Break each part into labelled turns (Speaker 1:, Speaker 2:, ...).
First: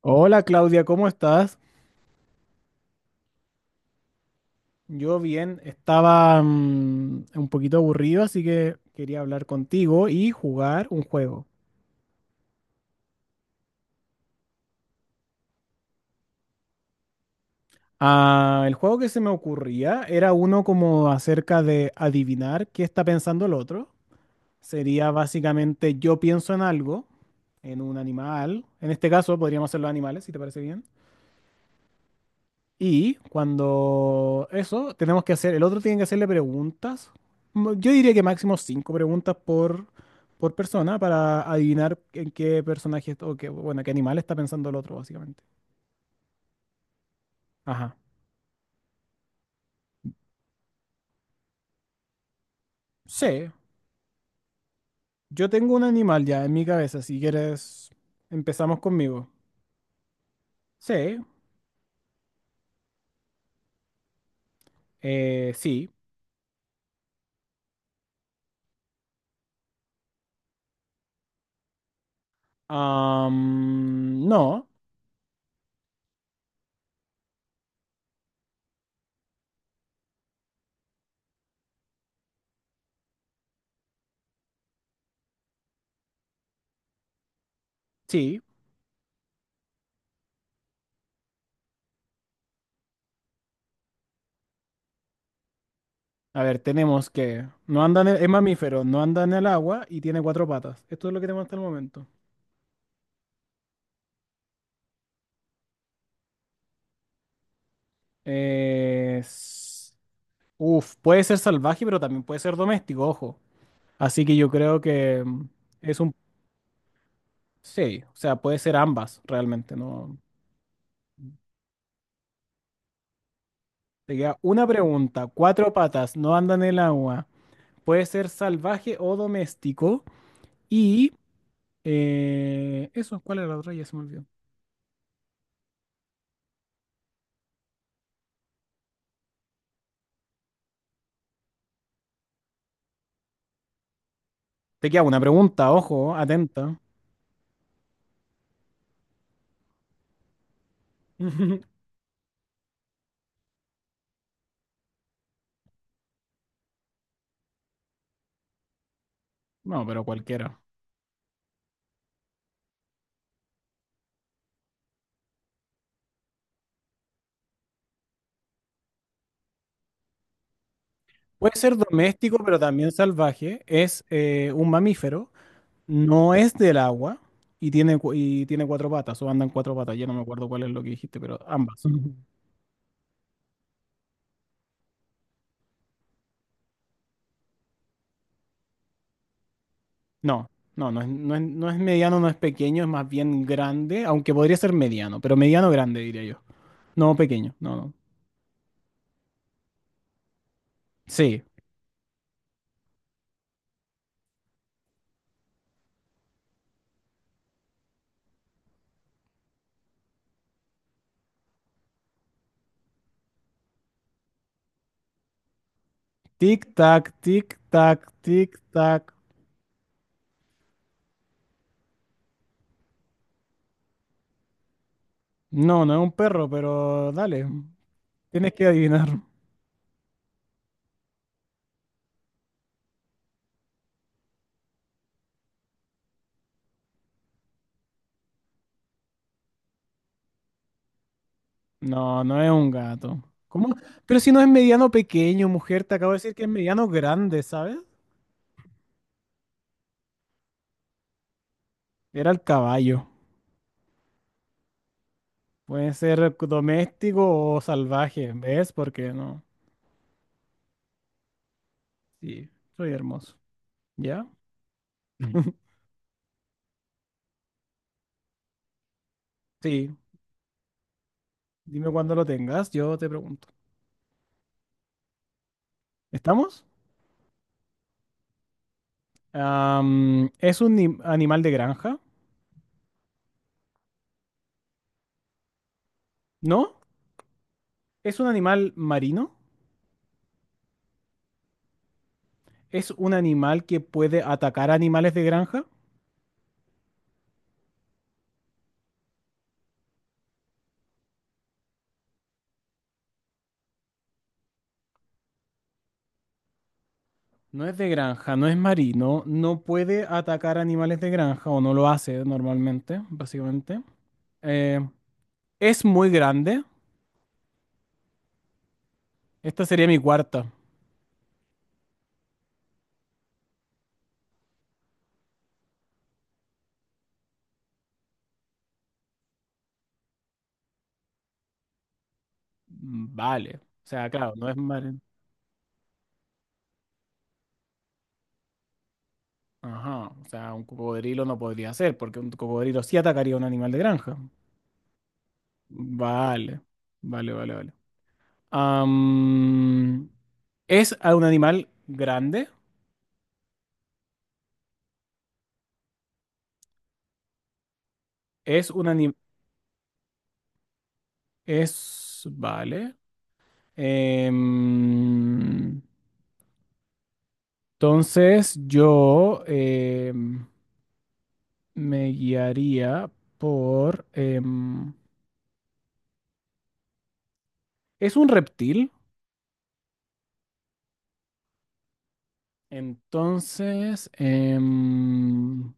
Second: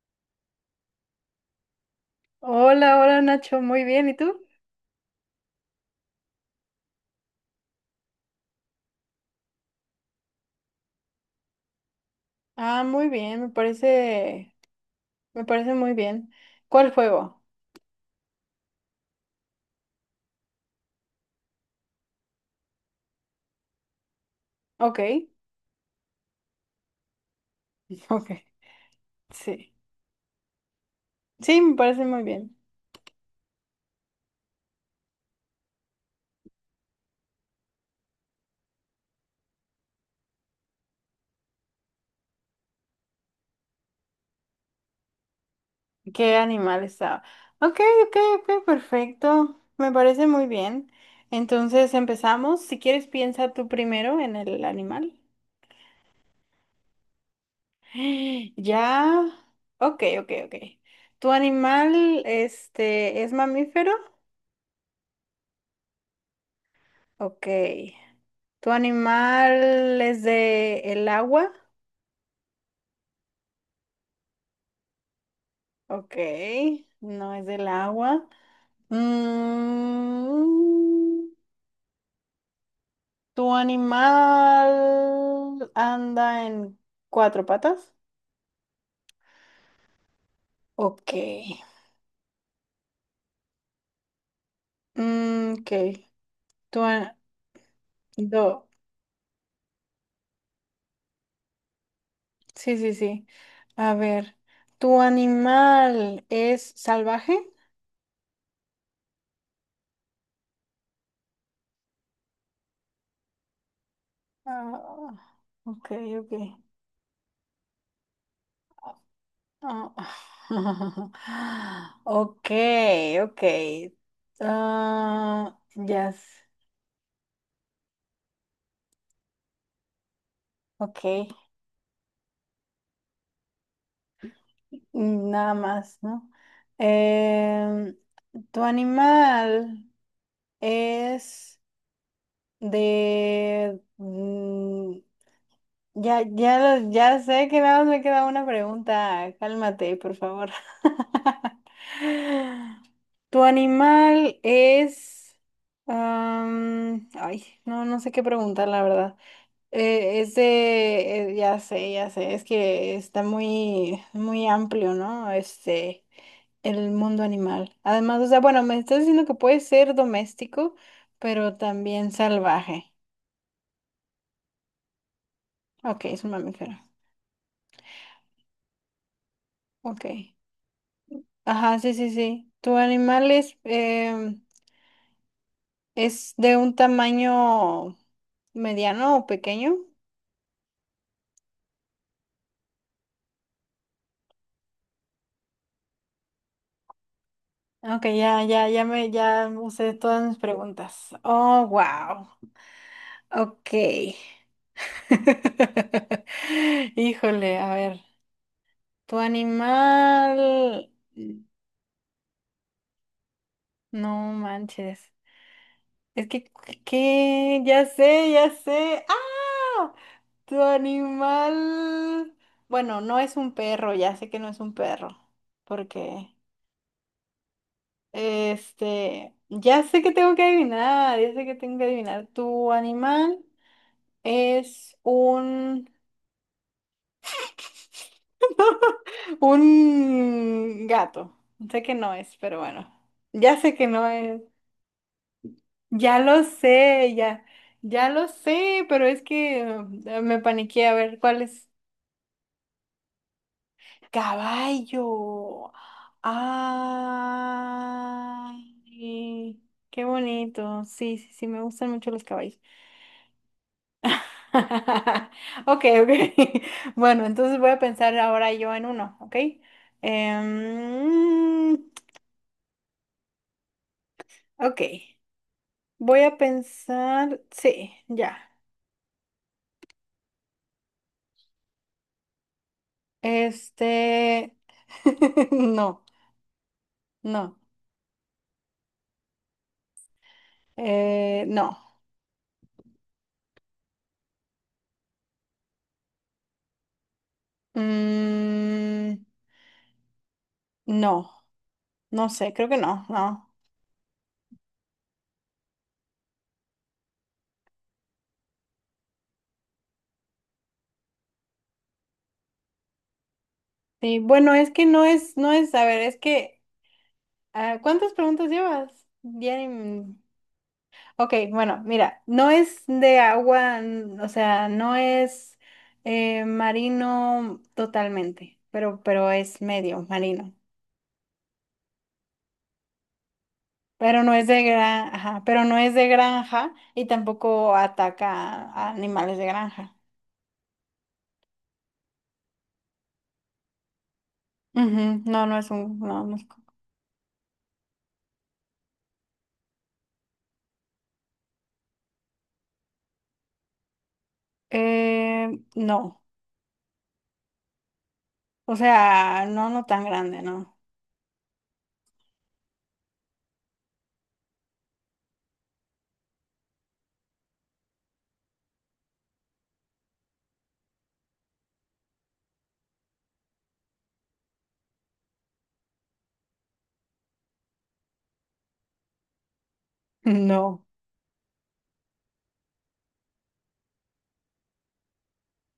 Speaker 1: Hola Claudia, ¿cómo estás?
Speaker 2: Hola, hola Nacho, muy bien, ¿y tú?
Speaker 1: Yo bien, estaba un poquito aburrido, así que quería hablar contigo y jugar un juego.
Speaker 2: Ah, muy bien, me parece muy bien. ¿Cuál juego?
Speaker 1: Ah, el juego que se me ocurría era uno como acerca de adivinar qué está pensando el otro. Sería
Speaker 2: Ok,
Speaker 1: básicamente yo pienso en algo, en un
Speaker 2: ok,
Speaker 1: animal. En este caso podríamos
Speaker 2: sí.
Speaker 1: hacerlo animales, si te parece bien.
Speaker 2: Sí, me parece muy bien.
Speaker 1: Y cuando eso, tenemos que hacer, el otro tiene que hacerle preguntas. Yo diría que máximo cinco preguntas por persona para adivinar en qué personaje est- o qué, bueno, qué animal está pensando el otro, básicamente.
Speaker 2: ¿Qué animal estaba? Ok,
Speaker 1: Ajá.
Speaker 2: ok, ok, perfecto. Me parece muy bien. Entonces empezamos. Si quieres,
Speaker 1: Sí,
Speaker 2: piensa tú primero en el animal.
Speaker 1: yo tengo un animal ya en mi cabeza, si quieres, empezamos
Speaker 2: Ya.
Speaker 1: conmigo.
Speaker 2: Ok, ok, ok.
Speaker 1: Sí,
Speaker 2: ¿Tu animal, este, es mamífero?
Speaker 1: sí.
Speaker 2: Ok. ¿Tu animal es de el agua?
Speaker 1: No,
Speaker 2: Ok. No es del agua. Mm, ¿Tu animal anda en cuatro patas?
Speaker 1: sí.
Speaker 2: Ok. Mm, ok.
Speaker 1: A ver,
Speaker 2: Tu
Speaker 1: tenemos
Speaker 2: a-
Speaker 1: que no anda en el- es
Speaker 2: do-
Speaker 1: mamífero, no anda en el agua y tiene cuatro patas. Esto es lo que tenemos hasta el momento.
Speaker 2: Sí, sí, sí. A ver. ¿Tu animal es salvaje?
Speaker 1: Eh, Puede ser salvaje, pero también puede ser doméstico, ojo. Así que yo creo
Speaker 2: Ah,
Speaker 1: que
Speaker 2: ok,
Speaker 1: es un... Sí, o sea, puede ser
Speaker 2: ok.
Speaker 1: ambas, realmente,
Speaker 2: Oh,
Speaker 1: ¿no?
Speaker 2: okay, okay.
Speaker 1: Te queda una pregunta.
Speaker 2: Ah,
Speaker 1: Cuatro
Speaker 2: yes,
Speaker 1: patas, no andan en el agua. Puede ser salvaje o doméstico. Y...
Speaker 2: okay.
Speaker 1: eso, ¿cuál era la otra? Ya se me olvidó.
Speaker 2: Mm, nada más, ¿no? Em, ¿Tu animal es de,
Speaker 1: Te
Speaker 2: mm,
Speaker 1: queda una pregunta, ojo,
Speaker 2: ya, ya,
Speaker 1: atenta.
Speaker 2: ya sé que nada más me queda una pregunta. Cálmate, por favor. ¿Tu animal es... ay, no, no sé qué preguntar, la verdad.
Speaker 1: No, pero
Speaker 2: Es
Speaker 1: cualquiera.
Speaker 2: de... ya sé, ya sé. Es que está muy, muy amplio, ¿no? Este, el mundo animal. Además, o sea, bueno, me estás diciendo que puede ser doméstico, pero
Speaker 1: Puede ser
Speaker 2: también
Speaker 1: doméstico, pero también
Speaker 2: salvaje.
Speaker 1: salvaje. Es un mamífero.
Speaker 2: Ok, es un
Speaker 1: No es
Speaker 2: mamífero.
Speaker 1: del agua y y tiene cuatro patas, o andan cuatro patas,
Speaker 2: Ok.
Speaker 1: ya no me acuerdo cuál es lo que dijiste, pero
Speaker 2: Ajá,
Speaker 1: ambas.
Speaker 2: sí, sí,
Speaker 1: Ujú.
Speaker 2: sí. ¿Tu animal es, es de un tamaño mediano o pequeño?
Speaker 1: No, no es, no es, no es mediano, no es pequeño, es más bien grande, aunque podría ser mediano, pero mediano grande diría yo. No pequeño, no, no.
Speaker 2: Ok, ya, ya, ya usé todas mis preguntas.
Speaker 1: Sí.
Speaker 2: Oh, wow. Ok. Híjole, a ver. Tu animal. No manches. Es que,
Speaker 1: Tic tac, tic
Speaker 2: ¿qué? Ya
Speaker 1: tac,
Speaker 2: sé, ya
Speaker 1: tic
Speaker 2: sé.
Speaker 1: tac.
Speaker 2: ¡Ah! Tu animal, bueno, no es un perro, ya sé que no es un perro,
Speaker 1: No, no es un
Speaker 2: porque,
Speaker 1: perro, pero dale, tienes que adivinar.
Speaker 2: este, ya sé que tengo que adivinar, ya sé que tengo que adivinar. Tu animal es un gato. Sé que no
Speaker 1: No,
Speaker 2: es,
Speaker 1: no es
Speaker 2: pero
Speaker 1: un
Speaker 2: bueno,
Speaker 1: gato.
Speaker 2: ya
Speaker 1: ¿Cómo?
Speaker 2: sé que no
Speaker 1: Pero si no
Speaker 2: es.
Speaker 1: es mediano pequeño, mujer, te acabo de
Speaker 2: Ya
Speaker 1: decir que
Speaker 2: lo
Speaker 1: es mediano
Speaker 2: sé,
Speaker 1: grande,
Speaker 2: ya,
Speaker 1: ¿sabes?
Speaker 2: ya lo sé, pero es que me paniqué a ver cuál es.
Speaker 1: Era el caballo.
Speaker 2: Caballo.
Speaker 1: Puede ser doméstico o salvaje, ¿ves? Porque no.
Speaker 2: Ay, qué bonito. Sí, sí, sí, me gustan mucho los
Speaker 1: Sí,
Speaker 2: caballos.
Speaker 1: soy hermoso. ¿Ya?
Speaker 2: Ok, ok. Bueno, entonces voy a pensar ahora yo en uno, ¿ok?
Speaker 1: Sí,
Speaker 2: Em,
Speaker 1: dime cuando lo tengas, yo te pregunto.
Speaker 2: ok, voy a
Speaker 1: ¿Estamos?
Speaker 2: pensar, sí, ya.
Speaker 1: Am, ¿es un animal de granja?
Speaker 2: Este, no,
Speaker 1: ¿No?
Speaker 2: no,
Speaker 1: ¿Es un animal marino?
Speaker 2: no.
Speaker 1: ¿Es un animal que puede atacar animales de granja?
Speaker 2: Mm, no, no sé, creo que no, no.
Speaker 1: No es de granja, no es marino, no puede atacar animales de granja o no lo hace normalmente, básicamente.
Speaker 2: Sí, bueno, es
Speaker 1: Eh,
Speaker 2: que no es, no es,
Speaker 1: ¿Es
Speaker 2: a ver,
Speaker 1: muy
Speaker 2: es que,
Speaker 1: grande?
Speaker 2: ah, ¿cuántas preguntas llevas? Ya ni
Speaker 1: Esta sería mi
Speaker 2: m-
Speaker 1: cuarta.
Speaker 2: Ok, bueno, mira, no es de agua, o sea, no es marino totalmente, pero es medio marino.
Speaker 1: Vale. O sea,
Speaker 2: Pero no
Speaker 1: claro,
Speaker 2: es
Speaker 1: no es
Speaker 2: de
Speaker 1: mar...
Speaker 2: granja, pero no es de granja y tampoco ataca a animales de granja.
Speaker 1: Ajá. O sea, un cocodrilo no podría ser, porque un cocodrilo sí atacaría a un animal de granja.
Speaker 2: Ujú, no, no es un, no,
Speaker 1: Vale. Vale, vale, vale. Am, ¿es a un animal grande?
Speaker 2: eh, no,
Speaker 1: Es
Speaker 2: o
Speaker 1: un animal...
Speaker 2: sea, no, no tan grande, no.
Speaker 1: Es... Vale. Em, entonces yo me guiaría por... ¿es un reptil?
Speaker 2: No.
Speaker 1: Entonces...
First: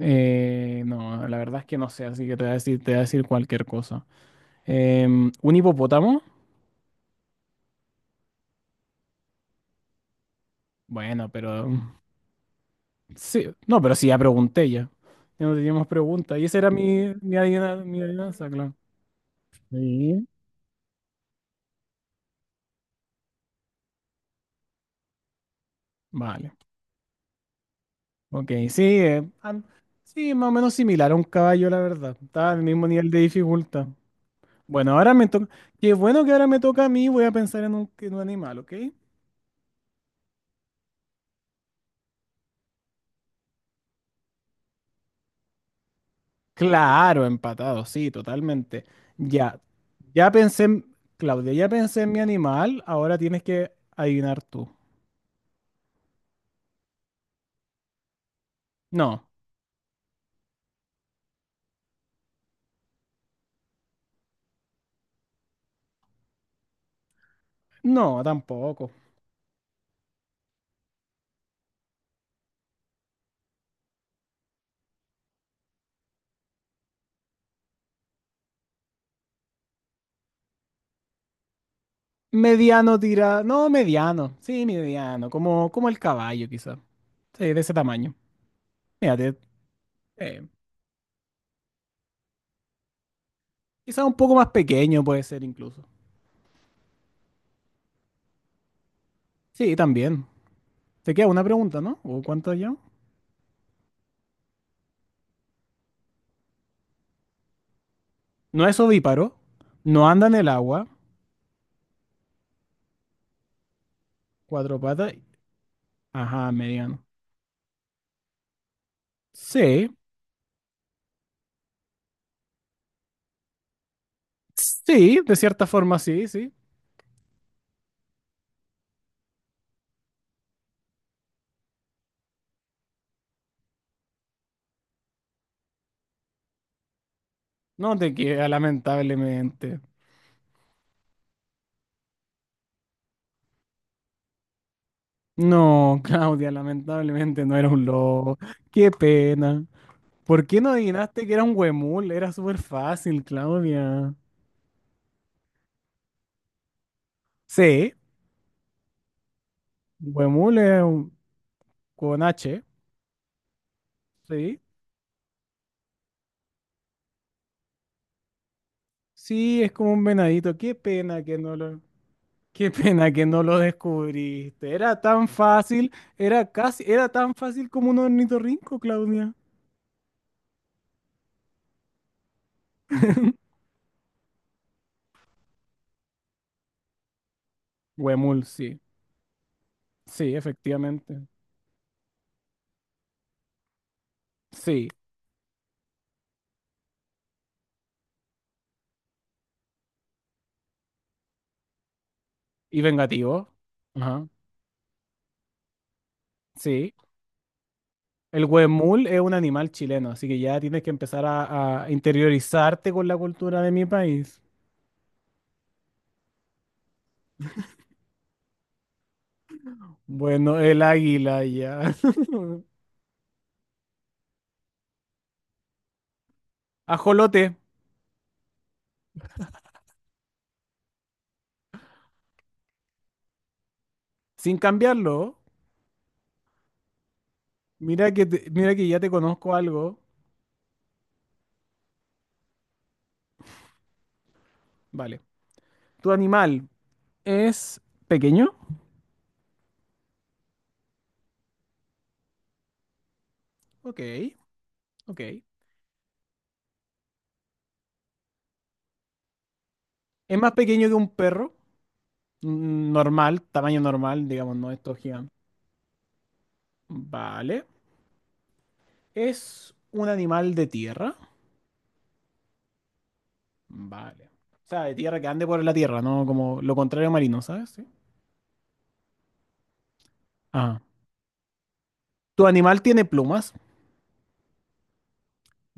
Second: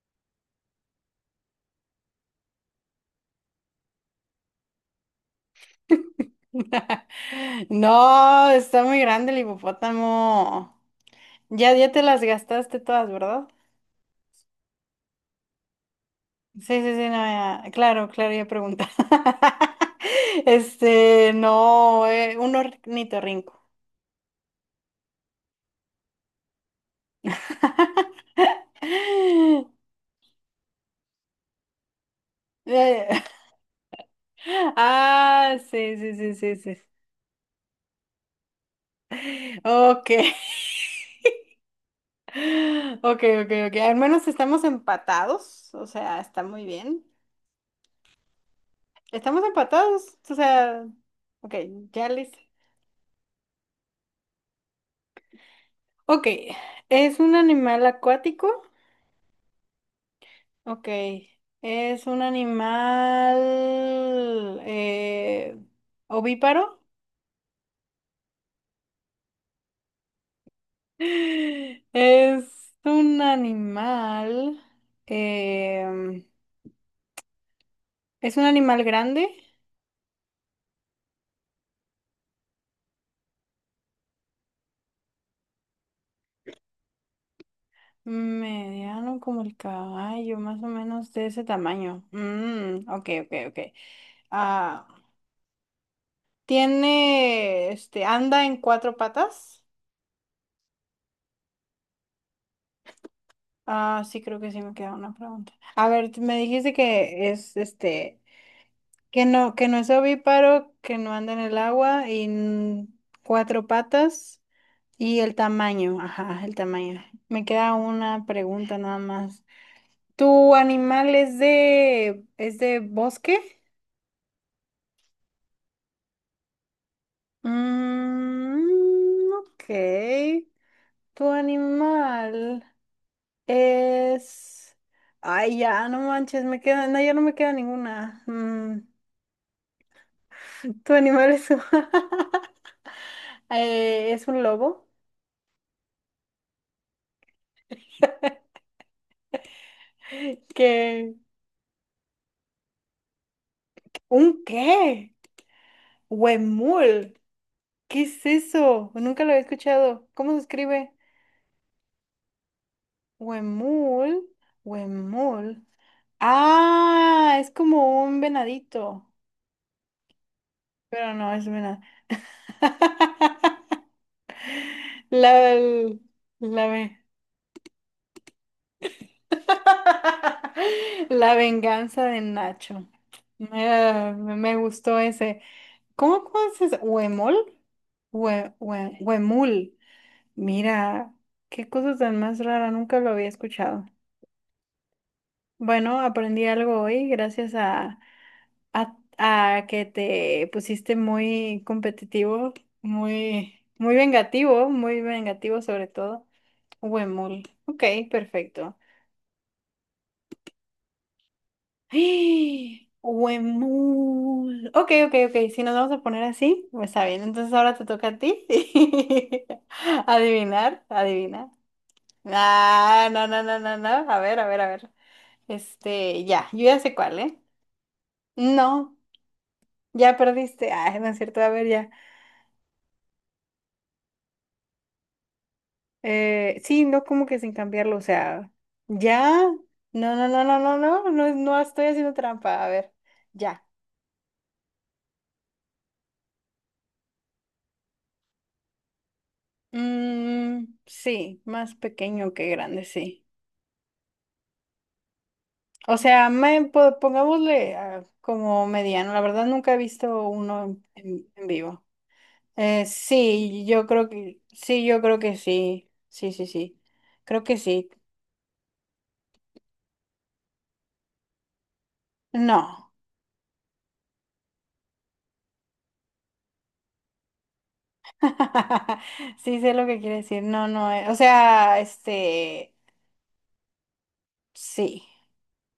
Speaker 1: eh, no, la verdad es que no sé, así que te voy a decir, te voy a decir cualquier cosa. Em, ¿un hipopótamo?
Speaker 2: No, está muy grande el hipopótamo.
Speaker 1: Bueno, pero...
Speaker 2: Ya, ya te las gastaste todas,
Speaker 1: sí,
Speaker 2: ¿verdad?
Speaker 1: no, pero sí, ya pregunté ya. Ya no teníamos pregunta. Y esa era
Speaker 2: Sí, sí, sí, no,
Speaker 1: mi
Speaker 2: ya.
Speaker 1: mi
Speaker 2: Claro, claro, ya
Speaker 1: adivinanza, claro.
Speaker 2: pregunta.
Speaker 1: Sí.
Speaker 2: Este, no, un ornitorrinco.
Speaker 1: Vale. Ok, sí, sí, más o menos similar a un caballo, la verdad. Está al mismo nivel de
Speaker 2: Eh,
Speaker 1: dificultad. Bueno, ahora me toca...
Speaker 2: ah,
Speaker 1: Qué
Speaker 2: sí, sí,
Speaker 1: bueno que
Speaker 2: sí,
Speaker 1: ahora
Speaker 2: sí,
Speaker 1: me
Speaker 2: sí.
Speaker 1: toca a mí, voy a pensar en un animal, ¿ok?
Speaker 2: Ok. Ok, ok, ok. Al menos estamos empatados. O sea, está muy bien.
Speaker 1: Claro, empatado, sí, totalmente.
Speaker 2: Estamos
Speaker 1: Ya,
Speaker 2: empatados.
Speaker 1: ya
Speaker 2: O
Speaker 1: pensé,
Speaker 2: sea,
Speaker 1: Claudia,
Speaker 2: ok,
Speaker 1: ya pensé
Speaker 2: ya
Speaker 1: en mi
Speaker 2: listo.
Speaker 1: animal, ahora tienes que adivinar tú.
Speaker 2: Ok, ¿es un animal acuático?
Speaker 1: No,
Speaker 2: Ok, ¿es un animal ovíparo?
Speaker 1: no, tampoco.
Speaker 2: ¿Es un animal... em, ¿es un animal grande?
Speaker 1: Mediano tira, no, mediano, sí, mediano, como, como el caballo quizá, sí, de ese tamaño.
Speaker 2: Mediano
Speaker 1: Fíjate,
Speaker 2: como el caballo,
Speaker 1: eh,
Speaker 2: más o menos de ese tamaño. Mm, ok, ok, ok.
Speaker 1: quizá un poco más
Speaker 2: Ah,
Speaker 1: pequeño puede ser incluso.
Speaker 2: ¿tiene, este, anda en cuatro patas?
Speaker 1: Sí, también. Te queda una pregunta, ¿no? ¿O cuánto ya?
Speaker 2: Ah, sí, creo que sí me queda una pregunta. A ver, me dijiste que es este,
Speaker 1: No es ovíparo,
Speaker 2: que no es
Speaker 1: no anda en el
Speaker 2: ovíparo,
Speaker 1: agua,
Speaker 2: que no anda en el agua y cuatro patas
Speaker 1: cuatro patas,
Speaker 2: y el tamaño, ajá,
Speaker 1: ajá,
Speaker 2: el
Speaker 1: mediano.
Speaker 2: tamaño. Me queda una pregunta nada más.
Speaker 1: Sí,
Speaker 2: ¿Tu animal es de bosque?
Speaker 1: sí, de cierta forma sí, sí.
Speaker 2: Mm, ok. ¿Tu animal es... ay, ya, no manches, me queda, no, ya no me queda
Speaker 1: No te
Speaker 2: ninguna.
Speaker 1: queda,
Speaker 2: Mm.
Speaker 1: lamentablemente.
Speaker 2: Tu animal es un, es un lobo.
Speaker 1: No, Claudia, lamentablemente no era un lobo. Qué pena. ¿Por qué no
Speaker 2: ¿Qué?
Speaker 1: adivinaste que era un huemul? Era súper fácil, Claudia.
Speaker 2: ¿Un qué? Huemul.
Speaker 1: Sí,
Speaker 2: ¿Qué es eso? Nunca lo he escuchado. ¿Cómo se
Speaker 1: huemul es
Speaker 2: escribe?
Speaker 1: un- con H,
Speaker 2: Huemul.
Speaker 1: sí.
Speaker 2: Huemul. Ah, es como un venadito.
Speaker 1: Sí, es como un venadito. Qué
Speaker 2: Pero
Speaker 1: pena
Speaker 2: no,
Speaker 1: que
Speaker 2: es
Speaker 1: no
Speaker 2: venado.
Speaker 1: qué pena que no lo descubriste. Era tan
Speaker 2: La,
Speaker 1: fácil, era
Speaker 2: la,
Speaker 1: casi,
Speaker 2: ve-
Speaker 1: era tan fácil como un ornitorrinco, Claudia.
Speaker 2: la venganza de Nacho. Me gustó ese. ¿Cómo, conoces? Se dice? ¿Huemol?
Speaker 1: Huemul, sí.
Speaker 2: Huemul.
Speaker 1: Sí,
Speaker 2: Mira,
Speaker 1: efectivamente.
Speaker 2: qué cosa tan más rara, nunca lo había escuchado.
Speaker 1: Sí,
Speaker 2: Bueno, aprendí algo hoy gracias a, a que te pusiste muy competitivo,
Speaker 1: y vengativo.
Speaker 2: muy,
Speaker 1: Ajá.
Speaker 2: muy vengativo sobre todo.
Speaker 1: Sí.
Speaker 2: Huemul. Ok,
Speaker 1: El
Speaker 2: perfecto.
Speaker 1: huemul es un animal chileno, así que ya tienes que empezar a interiorizarte con la cultura de mi país.
Speaker 2: Huemul. Ok, ok, ok. Si nos vamos a poner así, pues está bien. Entonces ahora te toca a ti.
Speaker 1: Bueno, el
Speaker 2: Adivinar,
Speaker 1: águila
Speaker 2: adivinar.
Speaker 1: ya.
Speaker 2: Ah, no, no, no, no, no. A ver, a ver, a ver. Este, ya, yo ya sé cuál, ¿eh?
Speaker 1: Ajolote,
Speaker 2: No, ya perdiste. Ah, no es cierto, a ver, ya.
Speaker 1: sin cambiarlo.
Speaker 2: Sí, no como que sin cambiarlo, o
Speaker 1: Mira que
Speaker 2: sea,
Speaker 1: mira que ya te
Speaker 2: ya.
Speaker 1: conozco algo.
Speaker 2: No, no, no, no, no, no, no, no estoy haciendo trampa. A ver, ya.
Speaker 1: Vale. ¿Tu animal es pequeño?
Speaker 2: Mm, sí, más pequeño que grande, sí.
Speaker 1: Ok, ok.
Speaker 2: O sea, pongámosle ah, como mediano. La verdad nunca he visto
Speaker 1: ¿Es más
Speaker 2: uno en,
Speaker 1: pequeño que un
Speaker 2: en
Speaker 1: perro?
Speaker 2: vivo.
Speaker 1: Normal,
Speaker 2: Sí,
Speaker 1: tamaño
Speaker 2: yo creo
Speaker 1: normal,
Speaker 2: que
Speaker 1: digamos, no
Speaker 2: sí,
Speaker 1: estos
Speaker 2: yo creo
Speaker 1: gigantes.
Speaker 2: que sí. Sí, sí, sí. Creo que
Speaker 1: Vale.
Speaker 2: sí.
Speaker 1: ¿Es un animal de tierra?
Speaker 2: No.
Speaker 1: Vale. O sea, de tierra que ande por la tierra, ¿no? Como lo contrario a marino, ¿sabes? Sí.
Speaker 2: Sí sé lo que quiere decir. No,
Speaker 1: Ah.
Speaker 2: no. O sea,
Speaker 1: ¿Tu
Speaker 2: este,
Speaker 1: animal tiene plumas?
Speaker 2: sí.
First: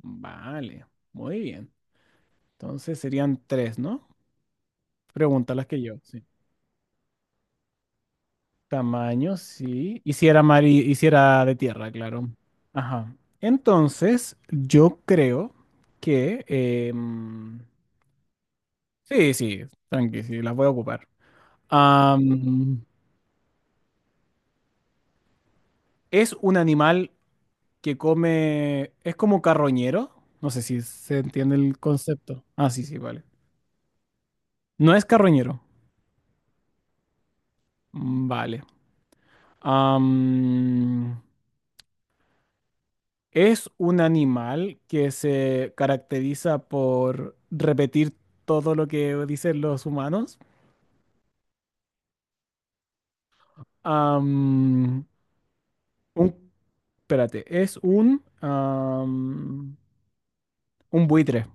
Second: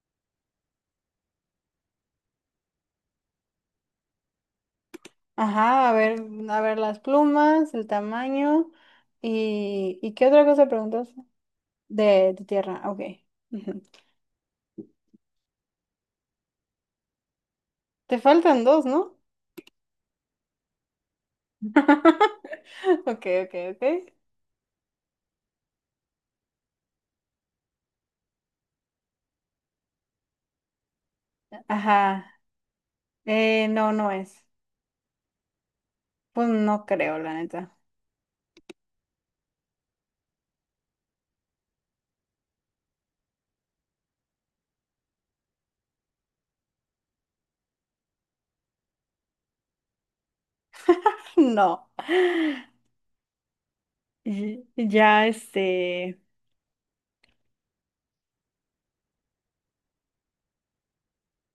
Speaker 1: Vale. Muy bien. Entonces serían tres, ¿no? Pregunta las que
Speaker 2: Ajá,
Speaker 1: yo, sí.
Speaker 2: a ver las plumas, el tamaño
Speaker 1: Tamaño, sí. Y
Speaker 2: ¿y qué
Speaker 1: si era
Speaker 2: otra cosa
Speaker 1: mari y si
Speaker 2: preguntas?
Speaker 1: era de tierra, claro.
Speaker 2: De tu tierra, ok.
Speaker 1: Ajá.
Speaker 2: Ujú.
Speaker 1: Entonces, yo creo que...
Speaker 2: Te faltan dos, ¿no?
Speaker 1: sí, sí, tranqui, sí, las voy a ocupar. Am,
Speaker 2: Ok, ok, ok.
Speaker 1: ¿es un animal que come, es como carroñero. No sé si se entiende el
Speaker 2: Ajá.
Speaker 1: concepto. Ah, sí, sí, vale.
Speaker 2: No, no es.
Speaker 1: No es carroñero.
Speaker 2: Pues no creo, la neta.
Speaker 1: Vale. Am, es un animal que se caracteriza por repetir todo lo que dicen los humanos.
Speaker 2: No.
Speaker 1: Am,
Speaker 2: Ya, este.
Speaker 1: un, espérate, es un, un buitre.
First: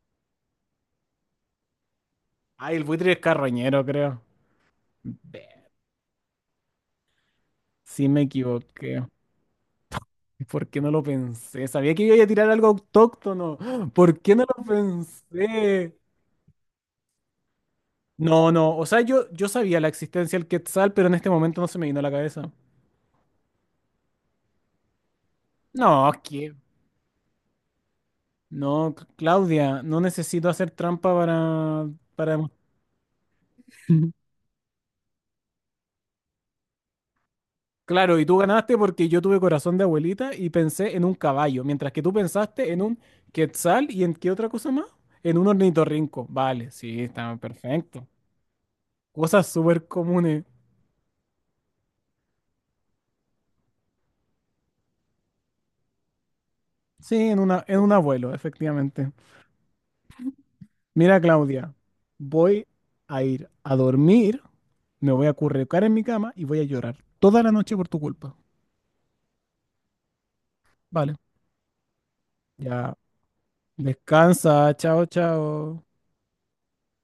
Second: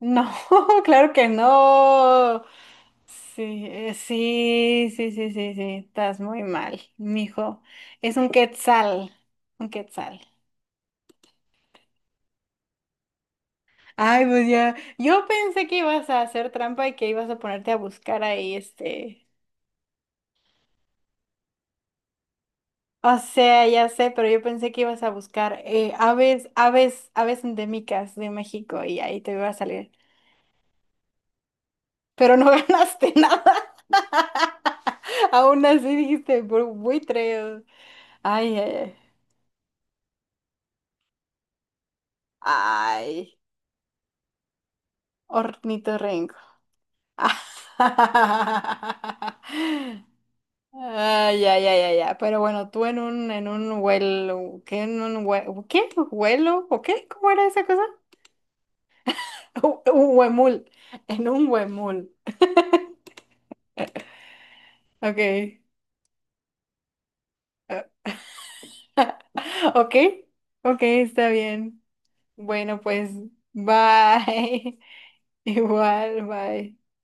Speaker 2: No, claro que no.
Speaker 1: Ay, el buitre es
Speaker 2: Sí,
Speaker 1: carroñero, creo.
Speaker 2: sí, sí, sí,
Speaker 1: Ve,
Speaker 2: sí, sí. Estás muy mal, mijo.
Speaker 1: sí
Speaker 2: Es
Speaker 1: me
Speaker 2: un
Speaker 1: equivoqué.
Speaker 2: quetzal. Un quetzal.
Speaker 1: ¿Por qué no lo pensé? Sabía que iba a tirar algo autóctono. ¿Por
Speaker 2: Ay,
Speaker 1: qué no
Speaker 2: pues
Speaker 1: lo
Speaker 2: ya. Yo pensé que
Speaker 1: pensé?
Speaker 2: ibas a hacer trampa y que ibas a ponerte a buscar
Speaker 1: No,
Speaker 2: ahí,
Speaker 1: no. O sea,
Speaker 2: este.
Speaker 1: yo sabía la existencia del Quetzal, pero en este momento no se me vino a la cabeza.
Speaker 2: O sea, ya sé, pero yo pensé que ibas a buscar
Speaker 1: No,
Speaker 2: aves,
Speaker 1: que
Speaker 2: aves, aves endémicas de México
Speaker 1: No,
Speaker 2: y ahí te iba a
Speaker 1: Claudia,
Speaker 2: salir.
Speaker 1: no necesito hacer trampa
Speaker 2: Pero
Speaker 1: para...
Speaker 2: no ganaste nada. Aún así dijiste buitre.
Speaker 1: Claro, y tú
Speaker 2: Ay, ay,
Speaker 1: ganaste
Speaker 2: ay.
Speaker 1: porque yo tuve corazón de abuelita y pensé en un caballo, mientras que tú pensaste en un
Speaker 2: Ay,
Speaker 1: Quetzal y en qué otra cosa más. En un ornitorrinco.
Speaker 2: ornitorrinco.
Speaker 1: Vale, sí, está perfecto. Cosas súper comunes.
Speaker 2: Ay, ay, ay, ay, ay. Pero bueno, tú en un vuelo, ¿qué? En un ¿qué? ¿Vuelo? ¿O qué?
Speaker 1: Sí,
Speaker 2: ¿Cómo
Speaker 1: en
Speaker 2: era
Speaker 1: una,
Speaker 2: esa
Speaker 1: en
Speaker 2: cosa?
Speaker 1: un abuelo, efectivamente.
Speaker 2: Un huemul.
Speaker 1: Mira,
Speaker 2: En un
Speaker 1: Claudia,
Speaker 2: huemul.
Speaker 1: voy a ir a dormir, me voy a
Speaker 2: Okay,
Speaker 1: acurrucar en mi cama y voy a llorar toda la noche por tu culpa.
Speaker 2: okay, okay,
Speaker 1: Vale,
Speaker 2: está bien. Bueno,
Speaker 1: ya
Speaker 2: pues,
Speaker 1: descansa,
Speaker 2: bye.
Speaker 1: chao, chao.
Speaker 2: Igual, bye.